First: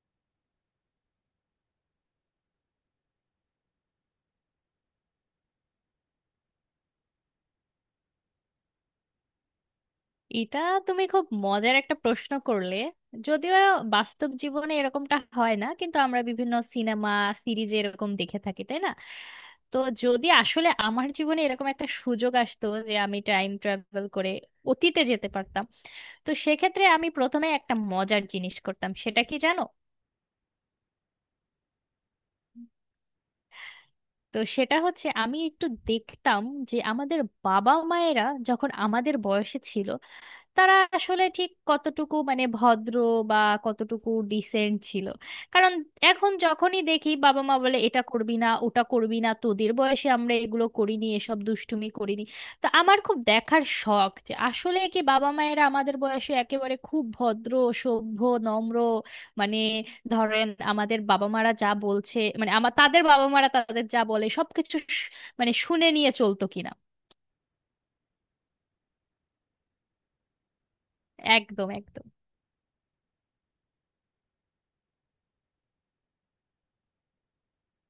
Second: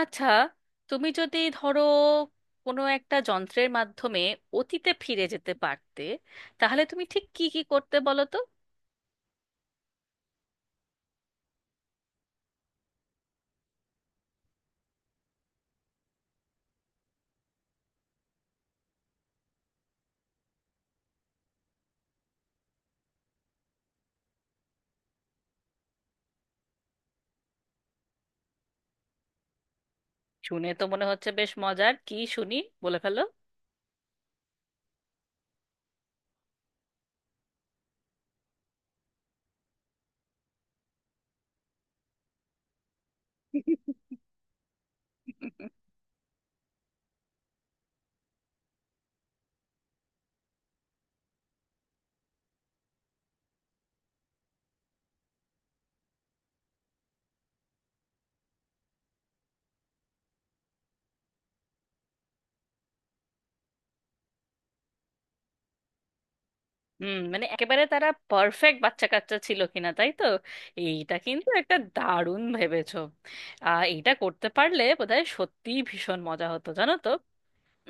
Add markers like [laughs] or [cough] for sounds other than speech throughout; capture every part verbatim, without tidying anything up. আচ্ছা, তুমি যদি ধরো কোনো একটা যন্ত্রের মাধ্যমে অতীতে ফিরে যেতে পারতে তাহলে তুমি ঠিক কি কি করতে বলো তো। এটা, তুমি খুব মজার একটা প্রশ্ন করলে। যদিও বাস্তব জীবনে এরকমটা হয় না, কিন্তু আমরা বিভিন্ন সিনেমা সিরিজে এরকম দেখে থাকি, তাই না? তো যদি আসলে আমার জীবনে এরকম একটা সুযোগ আসতো যে আমি টাইম ট্রাভেল করে অতীতে যেতে পারতাম, তো সেক্ষেত্রে আমি প্রথমে একটা মজার জিনিস করতাম, সেটা কি জানো? শুনে তো মনে হচ্ছে বেশ মজার, কি শুনি, বলে ফেলো। তো সেটা হচ্ছে, আমি একটু দেখতাম যে আমাদের বাবা মায়েরা যখন আমাদের বয়সে ছিল, তারা আসলে ঠিক কতটুকু, মানে, ভদ্র বা কতটুকু ডিসেন্ট ছিল। কারণ এখন যখনই দেখি, বাবা মা বলে এটা করবি না, ওটা করবি না, তোদের বয়সে আমরা এগুলো করিনি, এসব দুষ্টুমি করিনি। তো আমার খুব দেখার শখ যে আসলে কি বাবা মায়েরা আমাদের বয়সে একেবারে খুব ভদ্র, সভ্য, নম্র, মানে, ধরেন আমাদের বাবা মারা যা বলছে, মানে আমার তাদের বাবা মারা তাদের যা বলে সবকিছু শ- মানে শুনে নিয়ে চলতো কিনা। হুম, মানে একেবারে তারা পারফেক্ট বাচ্চা কাচ্চা ছিল কিনা তাই তো। এইটা কিন্তু একদম একটা একদম। দারুণ ভেবেছো। আহ, এইটা করতে পারলে বোধহয় সত্যিই ভীষণ মজা হতো জানো তো।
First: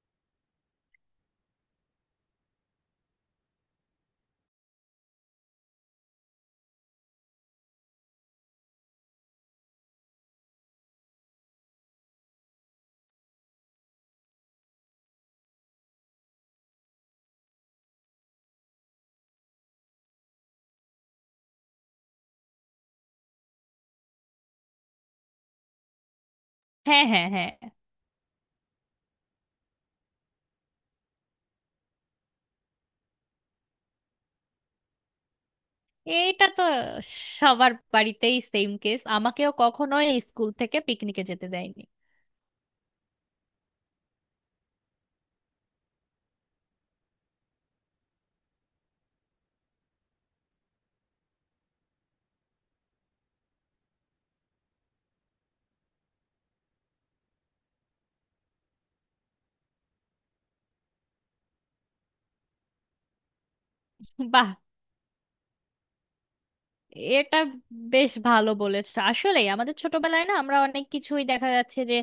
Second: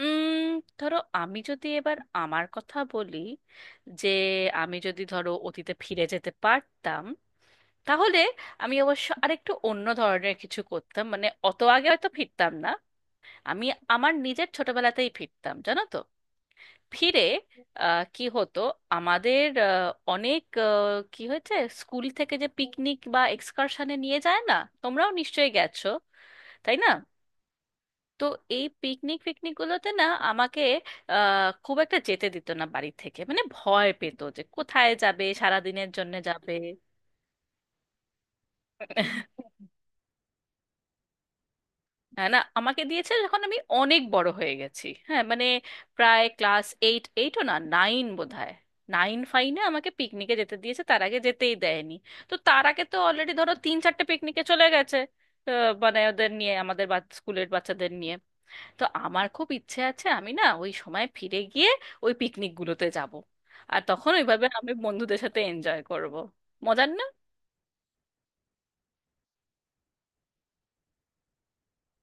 উম ধরো আমি যদি এবার আমার কথা বলি, যে আমি যদি ধরো অতীতে ফিরে যেতে পারতাম, তাহলে আমি অবশ্য আরেকটু অন্য ধরনের কিছু করতাম, মানে অত আগে হয়তো ফিরতাম না। আমি আমার নিজের ছোটবেলাতেই ফিরতাম জানো তো। ফিরে আহ, কি হতো আমাদের, আহ, অনেক আহ, কি হয়েছে, স্কুল থেকে যে পিকনিক বা এক্সকারশনে নিয়ে যায় না, তোমরাও নিশ্চয়ই গেছো তাই না। হ্যাঁ হ্যাঁ হ্যাঁ। তো এই পিকনিক ফিকনিক গুলোতে না আমাকে আহ, খুব একটা যেতে দিত না বাড়ি থেকে, মানে ভয় পেত যে কোথায় যাবে, সারাদিনের জন্য এইটা যাবে। তো সবার বাড়িতেই সেম কেস, আমাকেও [laughs] কখনো স্কুল থেকে পিকনিকে যেতে দেয়নি। হ্যাঁ, না আমাকে দিয়েছে যখন আমি অনেক বড় হয়ে গেছি, হ্যাঁ মানে প্রায় ক্লাস এইট, এইটও না, নাইন বোধহয়। নাইন ফাইনে আমাকে পিকনিকে যেতে দিয়েছে, তার আগে যেতেই দেয়নি। তো তার আগে তো অলরেডি ধরো তিন চারটে পিকনিকে চলে গেছে। আহ, মানে ওদের নিয়ে আমাদের স্কুলের বাচ্চাদের নিয়ে। তো আমার খুব ইচ্ছে আছে আমি না ওই সময় ফিরে গিয়ে ওই পিকনিকগুলোতে যাব, আর তখন ওইভাবে বাহ, আমি বন্ধুদের সাথে এনজয় করব। মজার না? এটা বেশ ভালো বলেছ। আসলে আমাদের ছোটবেলায় না, আমরা অনেক কিছুই দেখা যাচ্ছে যে,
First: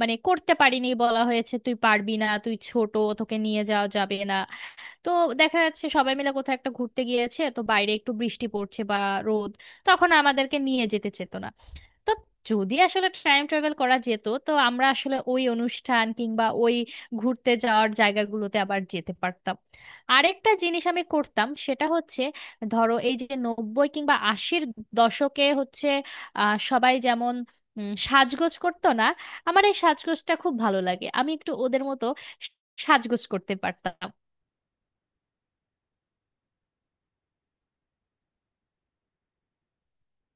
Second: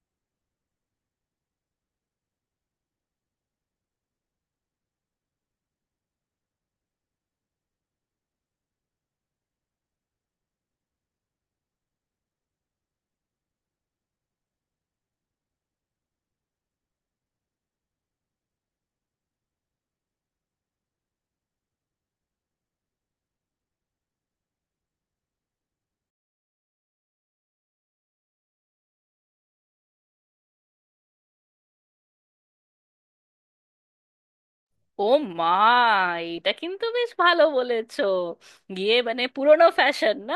মানে, করতে পারিনি। বলা হয়েছে তুই পারবি না, তুই ছোট, তোকে নিয়ে যাওয়া যাবে না। তো দেখা যাচ্ছে সবাই মিলে কোথাও একটা ঘুরতে গিয়েছে, তো বাইরে একটু বৃষ্টি পড়ছে বা রোদ, তখন আমাদেরকে নিয়ে যেতে চেত না। তো যদি আসলে টাইম ট্রাভেল করা যেত, তো আমরা আসলে ওই অনুষ্ঠান কিংবা ওই ঘুরতে যাওয়ার জায়গাগুলোতে আবার যেতে পারতাম। আরেকটা জিনিস আমি করতাম, সেটা হচ্ছে, ধরো এই যে নব্বই কিংবা আশির দশকে হচ্ছে, আহ সবাই যেমন উম, সাজগোজ করতো না, আমার এই সাজগোজটা খুব ভালো লাগে। আমি একটু ওদের মতো সাজগোজ করতে পারতাম। ও মা, এটা কিন্তু বেশ ভালো বলেছো, গিয়ে মানে পুরোনো ফ্যাশন না।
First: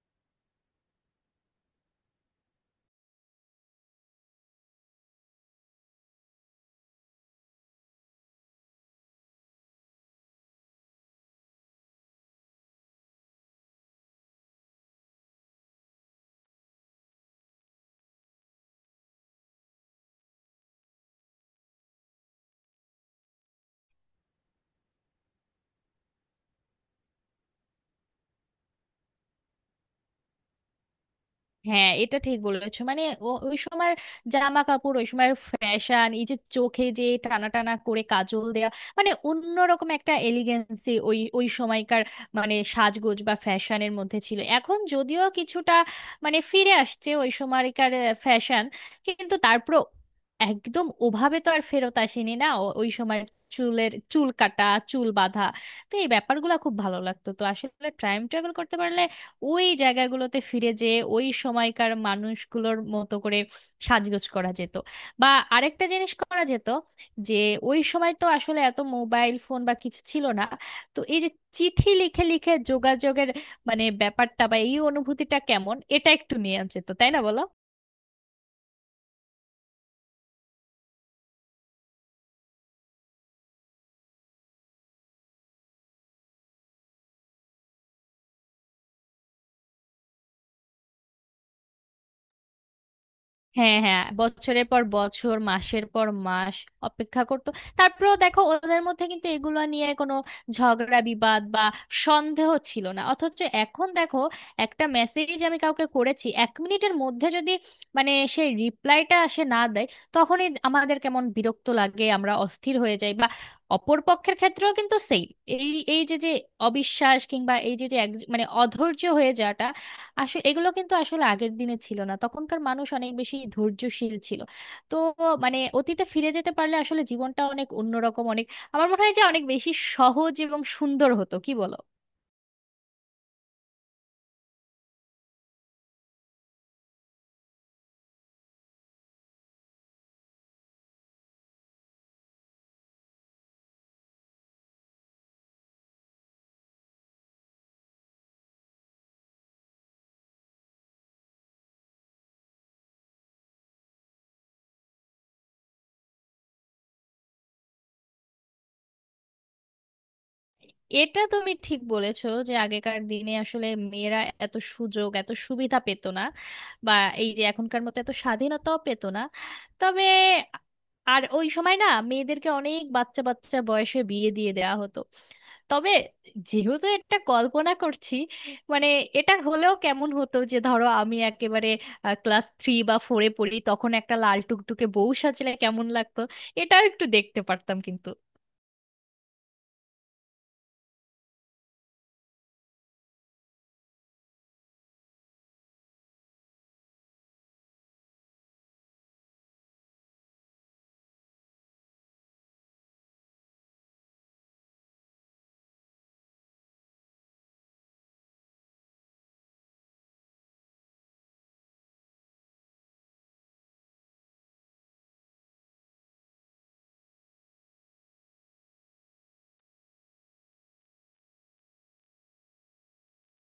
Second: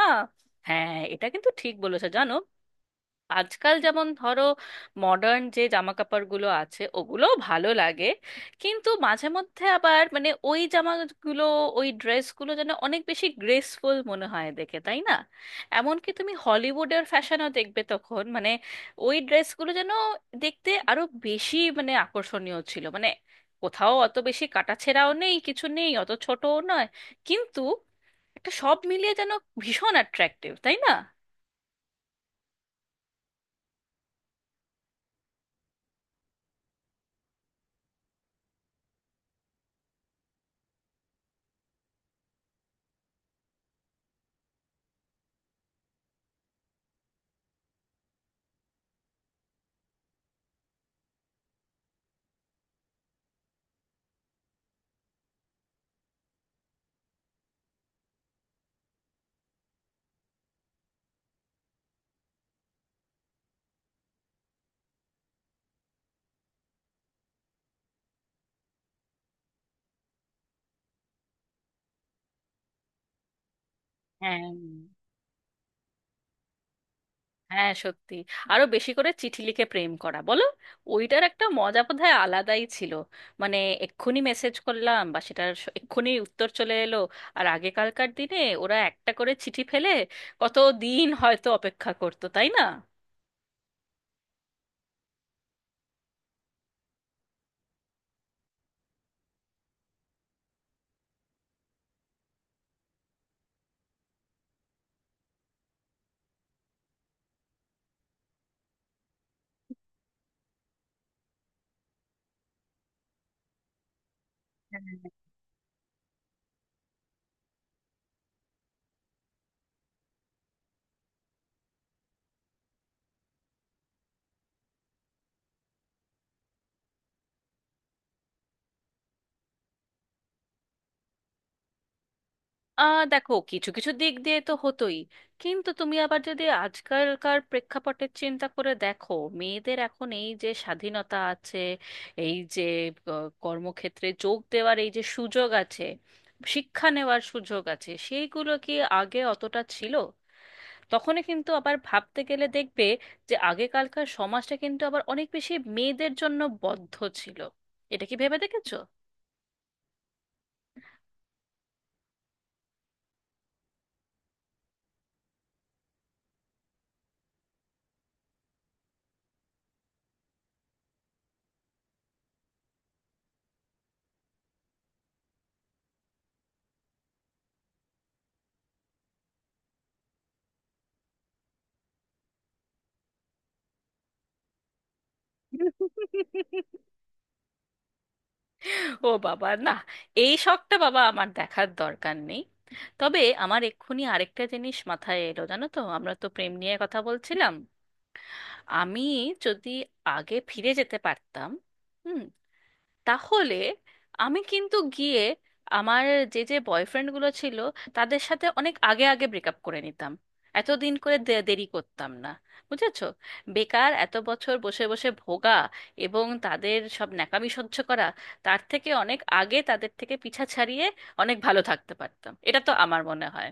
হ্যাঁ এটা কিন্তু ঠিক বলেছো জানো, আজকাল যেমন ধরো মডার্ন যে জামা কাপড়গুলো আছে ওগুলোও ভালো লাগে, কিন্তু মাঝে মধ্যে আবার মানে ওই জামাগুলো, ওই ড্রেসগুলো যেন অনেক বেশি গ্রেসফুল মনে হয় দেখে তাই না। এমনকি তুমি হলিউডের ফ্যাশনও দেখবে, তখন মানে ওই ড্রেসগুলো যেন দেখতে আরো বেশি মানে আকর্ষণীয় ছিল, মানে কোথাও অত বেশি কাটাছেঁড়াও নেই, কিছু নেই, অত ছোটও নয়, কিন্তু একটা সব মিলিয়ে যেন ভীষণ অ্যাট্রাক্টিভ তাই না। হ্যাঁ, এটা ঠিক বলেছো। মানে ও- ওই সময় জামা কাপড়, ওই সময় ফ্যাশন, এই যে চোখে যে টানা টানা করে কাজল দেয়া, মানে অন্যরকম একটা এলিগেন্সি ওই ওই সময়কার মানে সাজগোজ বা ফ্যাশনের মধ্যে ছিল। এখন যদিও কিছুটা, মানে, ফিরে আসছে ওই সময়কার ফ্যাশন, কিন্তু তারপর একদম ওভাবে তো আর ফেরত আসেনি না ও- ওই সময়। চুলের চুল কাটা, চুল বাঁধা, তো এই ব্যাপারগুলো খুব ভালো লাগতো। তো আসলে টাইম ট্রাভেল করতে পারলে ওই জায়গাগুলোতে ফিরে যেয়ে ওই সময়কার মানুষগুলোর মতো করে সাজগোজ করা যেত। বা আরেকটা জিনিস করা যেত, যে ওই সময় তো আসলে এত মোবাইল ফোন বা কিছু ছিল না, তো এই যে চিঠি লিখে লিখে যোগাযোগের, মানে ব্যাপারটা হ্যাঁ বা এই অনুভূতিটা কেমন, এটা একটু নিয়ে যেত, তাই না বলো? হ্যাঁ সত্যি, আরো বেশি করে চিঠি লিখে প্রেম করা বলো, ওইটার একটা মজা বোধহয় আলাদাই ছিল। মানে এক্ষুনি মেসেজ করলাম বা সেটার স- এক্ষুনি উত্তর চলে এলো, আর আগেকালকার দিনে ওরা একটা করে চিঠি ফেলে কত দিন হয়তো অপেক্ষা করতো তাই না। হ্যাঁ হ্যাঁ, বছরের পর বছর, মাসের পর মাস অপেক্ষা করতো। তারপরেও দেখো, ওদের মধ্যে কিন্তু এগুলো নিয়ে কোনো ঝগড়া বিবাদ বা সন্দেহ ছিল না। অথচ এখন দেখো, একটা মেসেজ আমি কাউকে করেছি, এক মিনিটের মধ্যে যদি, মানে, সেই রিপ্লাইটা আসে না দেয়, তখনই আমাদের কেমন বিরক্ত লাগে, আমরা অস্থির হয়ে যাই। বা অপর পক্ষের ক্ষেত্রেও কিন্তু সেই এই এই যে যে অবিশ্বাস, কিংবা এই যে যে এক- মানে অধৈর্য হয়ে যাওয়াটা, আসলে এগুলো কিন্তু আসলে আগের দিনে ছিল না। তখনকার মানুষ অনেক বেশি ধৈর্যশীল ছিল। তো, মানে, অতীতে ফিরে যেতে পারলে আসলে জীবনটা অনেক অন্যরকম, অনেক, আমার মনে হয় যে অনেক বেশি সহজ এবং সুন্দর হতো, কি বলো? আহ দেখো, কিছু কিছু দিক দিয়ে তো হতোই, কিন্তু তুমি আবার যদি আজকালকার প্রেক্ষাপটের চিন্তা করে দেখো, মেয়েদের এখন এই যে স্বাধীনতা আছে, এই যে আহ, কর্মক্ষেত্রে যোগ দেওয়ার এই যে সুযোগ আছে, শিক্ষা নেওয়ার সুযোগ আছে, সেইগুলো কি আগে অতটা ছিল? তখনই কিন্তু আবার ভাবতে গেলে দেখবে যে আগেকালকার সমাজটা কিন্তু আবার অনেক বেশি মেয়েদের জন্য বদ্ধ ছিল। এটা কি ভেবে দেখেছো? এটা তুমি ঠিক বলেছো যে আগেকার দিনে আসলে মেয়েরা এত সুযোগ এত সুবিধা পেত না, বা এই যে এখনকার মতো এত স্বাধীনতাও পেত না। তবে, আর ওই সময় না মেয়েদেরকে অনেক বাচ্চা বাচ্চা বয়সে বিয়ে দিয়ে দেওয়া হতো। তবে যেহেতু একটা কল্পনা করছি, মানে, এটা হলেও কেমন হতো যে ধরো আমি একেবারে ক্লাস থ্রি বা ফোরে পড়ি, তখন একটা লাল টুকটুকে বউ সাজলে কেমন লাগতো, [laughs] এটাও একটু দেখতে পারতাম। কিন্তু ও বাবা না, এই শখটা বাবা আমার দেখার দরকার নেই। তবে আমার এক্ষুনি আরেকটা জিনিস মাথায় এলো জানো তো, আমরা তো প্রেম নিয়ে কথা বলছিলাম, আমি যদি আগে ফিরে যেতে পারতাম, হুম, তাহলে আমি কিন্তু গিয়ে আমার যে যে বয়ফ্রেন্ডগুলো ছিল তাদের সাথে অনেক আগে আগে ব্রেকআপ করে নিতাম, এতদিন করে দে- দেরি করতাম না বুঝেছো। বেকার এত বছর বসে বসে ভোগা এবং তাদের সব ন্যাকামি সহ্য করা, তার থেকে অনেক আগে তাদের থেকে পিছা ছাড়িয়ে অনেক ভালো থাকতে পারতাম, এটা তো আমার মনে হয়।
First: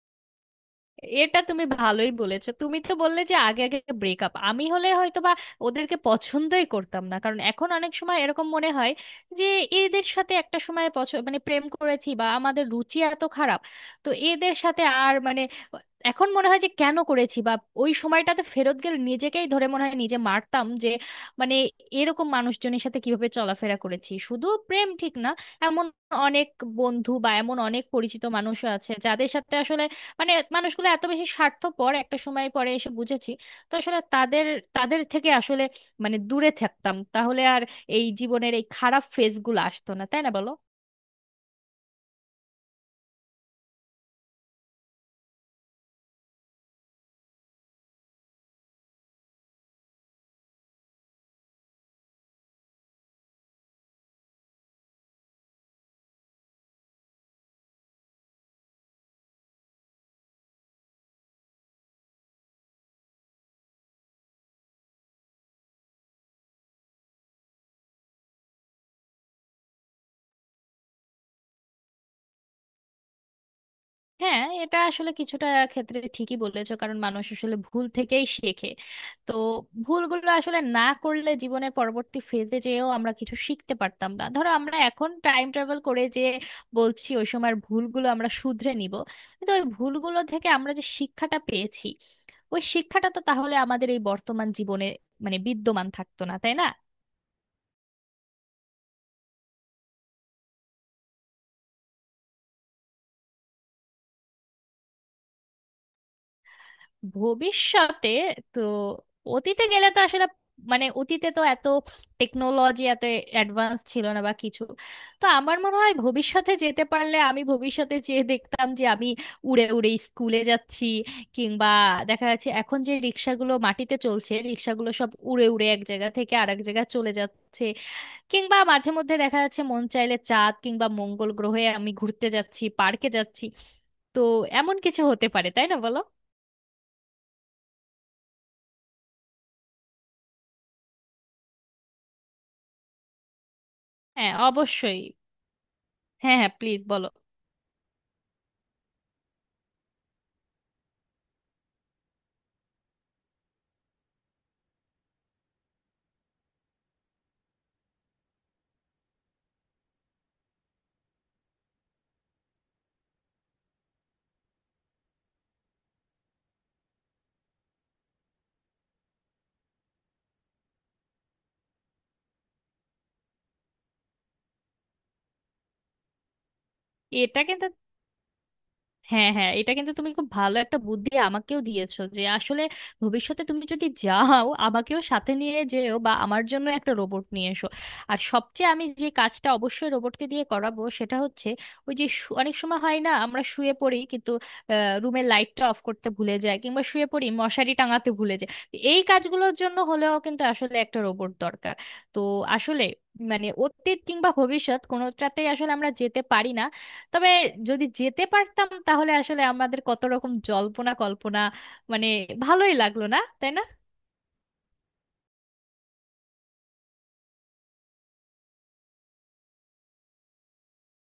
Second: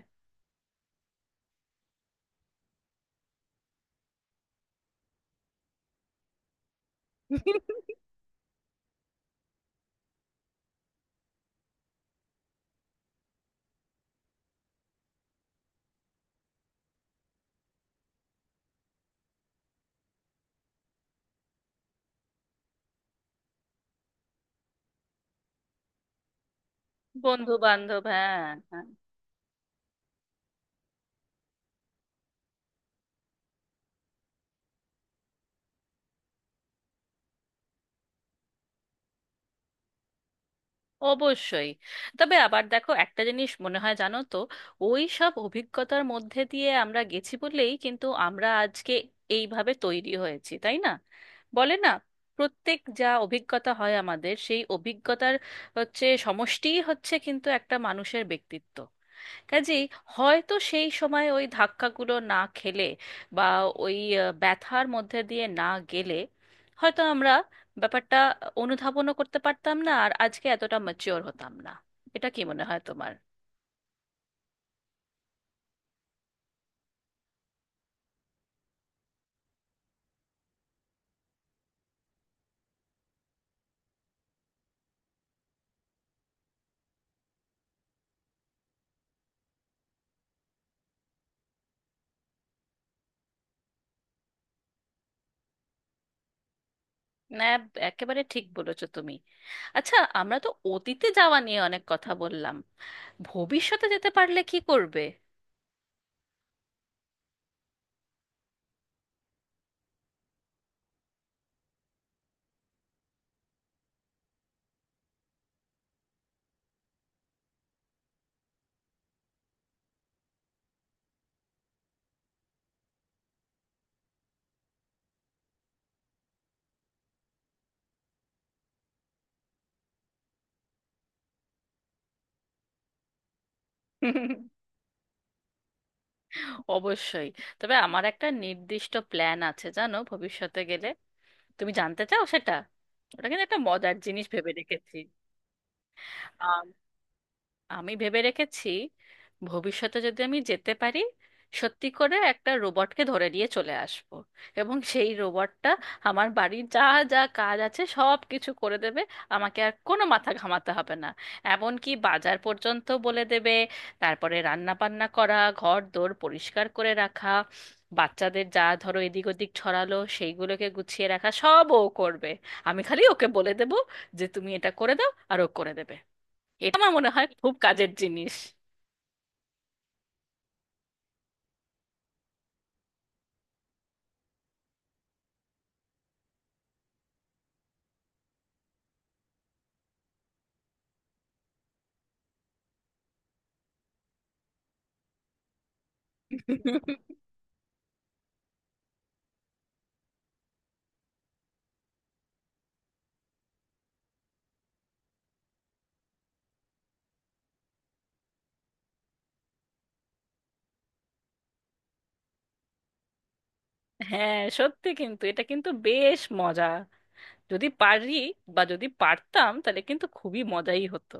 এটা তুমি ভালোই বলেছো। তুমি তো বললে যে আগে আগে ব্রেকআপ, আমি হলে হয়তো বা ওদেরকে পছন্দই করতাম না, কারণ এখন অনেক [laughs] সময় এরকম মনে হয় যে এদের সাথে একটা সময় পছ- মানে প্রেম করেছি, বা আমাদের রুচি এত খারাপ, তো এদের সাথে আর, মানে, এখন মনে হয় যে কেন করেছি। বা ওই সময়টাতে ফেরত গেলে নিজেকেই ধরে মনে হয় নিজে মারতাম, যে, মানে, এরকম মানুষজনের সাথে কিভাবে চলাফেরা করেছি। শুধু প্রেম ঠিক না, এমন অনেক বন্ধু বা বন্ধু এমন অনেক বান্ধব, পরিচিত হ্যাঁ মানুষ হ্যাঁ, আছে যাদের সাথে আসলে, মানে, মানুষগুলো এত বেশি স্বার্থপর, একটা সময় পরে এসে বুঝেছি। তো আসলে তাদের তাদের থেকে আসলে, মানে, দূরে থাকতাম, তাহলে আর এই জীবনের এই খারাপ ফেজগুলো আসতো না, তাই না বলো? অবশ্যই। তবে আবার দেখো একটা জিনিস মনে হয় জানো তো, ওই সব অভিজ্ঞতার মধ্যে দিয়ে আমরা গেছি বলেই কিন্তু আমরা আজকে এইভাবে তৈরি হয়েছি তাই না। বলে না, প্রত্যেক যা অভিজ্ঞতা হয় আমাদের, সেই অভিজ্ঞতার হচ্ছে সমষ্টিই হচ্ছে কিন্তু একটা মানুষের ব্যক্তিত্ব। কাজেই হয়তো সেই সময় ওই ধাক্কাগুলো না খেলে, বা ওই আহ, ব্যথার মধ্যে দিয়ে না গেলে, হয়তো আমরা ব্যাপারটা অনুধাবনও করতে পারতাম না, আর আজকে এতটা ম্যাচিওর হতাম না। এটা কি মনে হয় তোমার? হ্যাঁ, এটা আসলে কিছুটা ক্ষেত্রে ঠিকই বলেছো, কারণ মানুষ আসলে ভুল থেকেই শেখে। তো ভুলগুলো আসলে না করলে জীবনের পরবর্তী ফেজে যেও আমরা কিছু শিখতে পারতাম না। ধরো আমরা এখন টাইম ট্রাভেল করে যে বলছি ওই সময়ের ভুলগুলো আমরা শুধরে নিব, কিন্তু ওই ভুলগুলো থেকে আমরা যে শিক্ষাটা পেয়েছি, ওই শিক্ষাটা তো তাহলে আমাদের এই বর্তমান জীবনে, মানে, বিদ্যমান থাকতো না, তাই না? না, একেবারে ঠিক বলেছো তুমি। আচ্ছা, আমরা তো অতীতে যাওয়া নিয়ে অনেক কথা বললাম, ভবিষ্যতে যেতে পারলে কি করবে? ভবিষ্যতে তো, অতীতে গেলে তো আসলে, মানে, অতীতে তো এত টেকনোলজি এত অ্যাডভান্স ছিল না বা কিছু। তো আমার মনে হয় ভবিষ্যতে যেতে পারলে আমি ভবিষ্যতে যেয়ে দেখতাম যে আমি উড়ে উড়ে স্কুলে যাচ্ছি, কিংবা দেখা যাচ্ছে এখন যে রিক্সাগুলো মাটিতে চলছে, রিক্সাগুলো সব উড়ে উড়ে এক জায়গা থেকে আরেক জায়গায় চলে যাচ্ছে, কিংবা মাঝে মধ্যে দেখা যাচ্ছে মন চাইলে চাঁদ কিংবা মঙ্গল গ্রহে আমি ঘুরতে যাচ্ছি, পার্কে যাচ্ছি। তো এমন কিছু হতে পারে, তাই না বলো? অবশ্যই, তবে আমার একটা নির্দিষ্ট প্ল্যান আছে জানো ভবিষ্যতে গেলে, তুমি জানতে চাও সেটা? ওটা কিন্তু একটা মজার জিনিস হ্যাঁ, ভেবে রেখেছি। অবশ্যই। হ্যাঁ হ্যাঁ, প্লিজ বলো। আমি ভেবে রেখেছি, ভবিষ্যতে যদি আমি যেতে পারি, সত্যি করে একটা রোবটকে ধরে নিয়ে চলে আসব, এবং সেই রোবটটা আমার বাড়ির যা যা কাজ আছে সব কিছু করে দেবে, আমাকে আর কোনো মাথা ঘামাতে হবে না। এমনকি বাজার পর্যন্ত বলে দেবে, তারপরে রান্না বান্না করা, ঘর দোর পরিষ্কার করে রাখা, বাচ্চাদের যা ধরো এদিক ওদিক ছড়ালো সেইগুলোকে গুছিয়ে রাখা, সব ও করবে। আমি খালি ওকে বলে দেবো যে তুমি এটা করে দাও, আর ও করে দেবে। এটা আমার মনে হয় এটা খুব কিন্তু, কাজের জিনিস। হ্যাঁ হ্যাঁ, এটা কিন্তু তুমি খুব ভালো একটা বুদ্ধি আমাকেও দিয়েছো যে আসলে ভবিষ্যতে তুমি যদি যাও আমাকেও সাথে নিয়ে যেও, বা আমার জন্য একটা রোবট নিয়ে এসো। আর সবচেয়ে আমি যে কাজটা অবশ্যই রোবটকে দিয়ে করাবো সেটা হচ্ছে, ওই যে শু- অনেক সময় হয় না আমরা শুয়ে পড়ি কিন্তু রুমের লাইটটা অফ করতে ভুলে যায়, কিংবা শুয়ে পড়ি মশারি টাঙাতে ভুলে যায়, তো এই কাজগুলোর জন্য হলেও কিন্তু আসলে একটা রোবট দরকার। তো আসলে, মানে, অতীত কিংবা ভবিষ্যৎ কোনোটাতেই আসলে আমরা যেতে পারি না। তবে যদি যেতে পারতাম, তাহলে আসলে আমাদের কত রকম জল্পনা কল্পনা, মানে, ভালোই লাগলো না, তাই না? হ্যাঁ সত্যি, কিন্তু এটা কিন্তু বেশ মজা, যদি পারি বা যদি পারতাম তাহলে কিন্তু খুবই মজাই হতো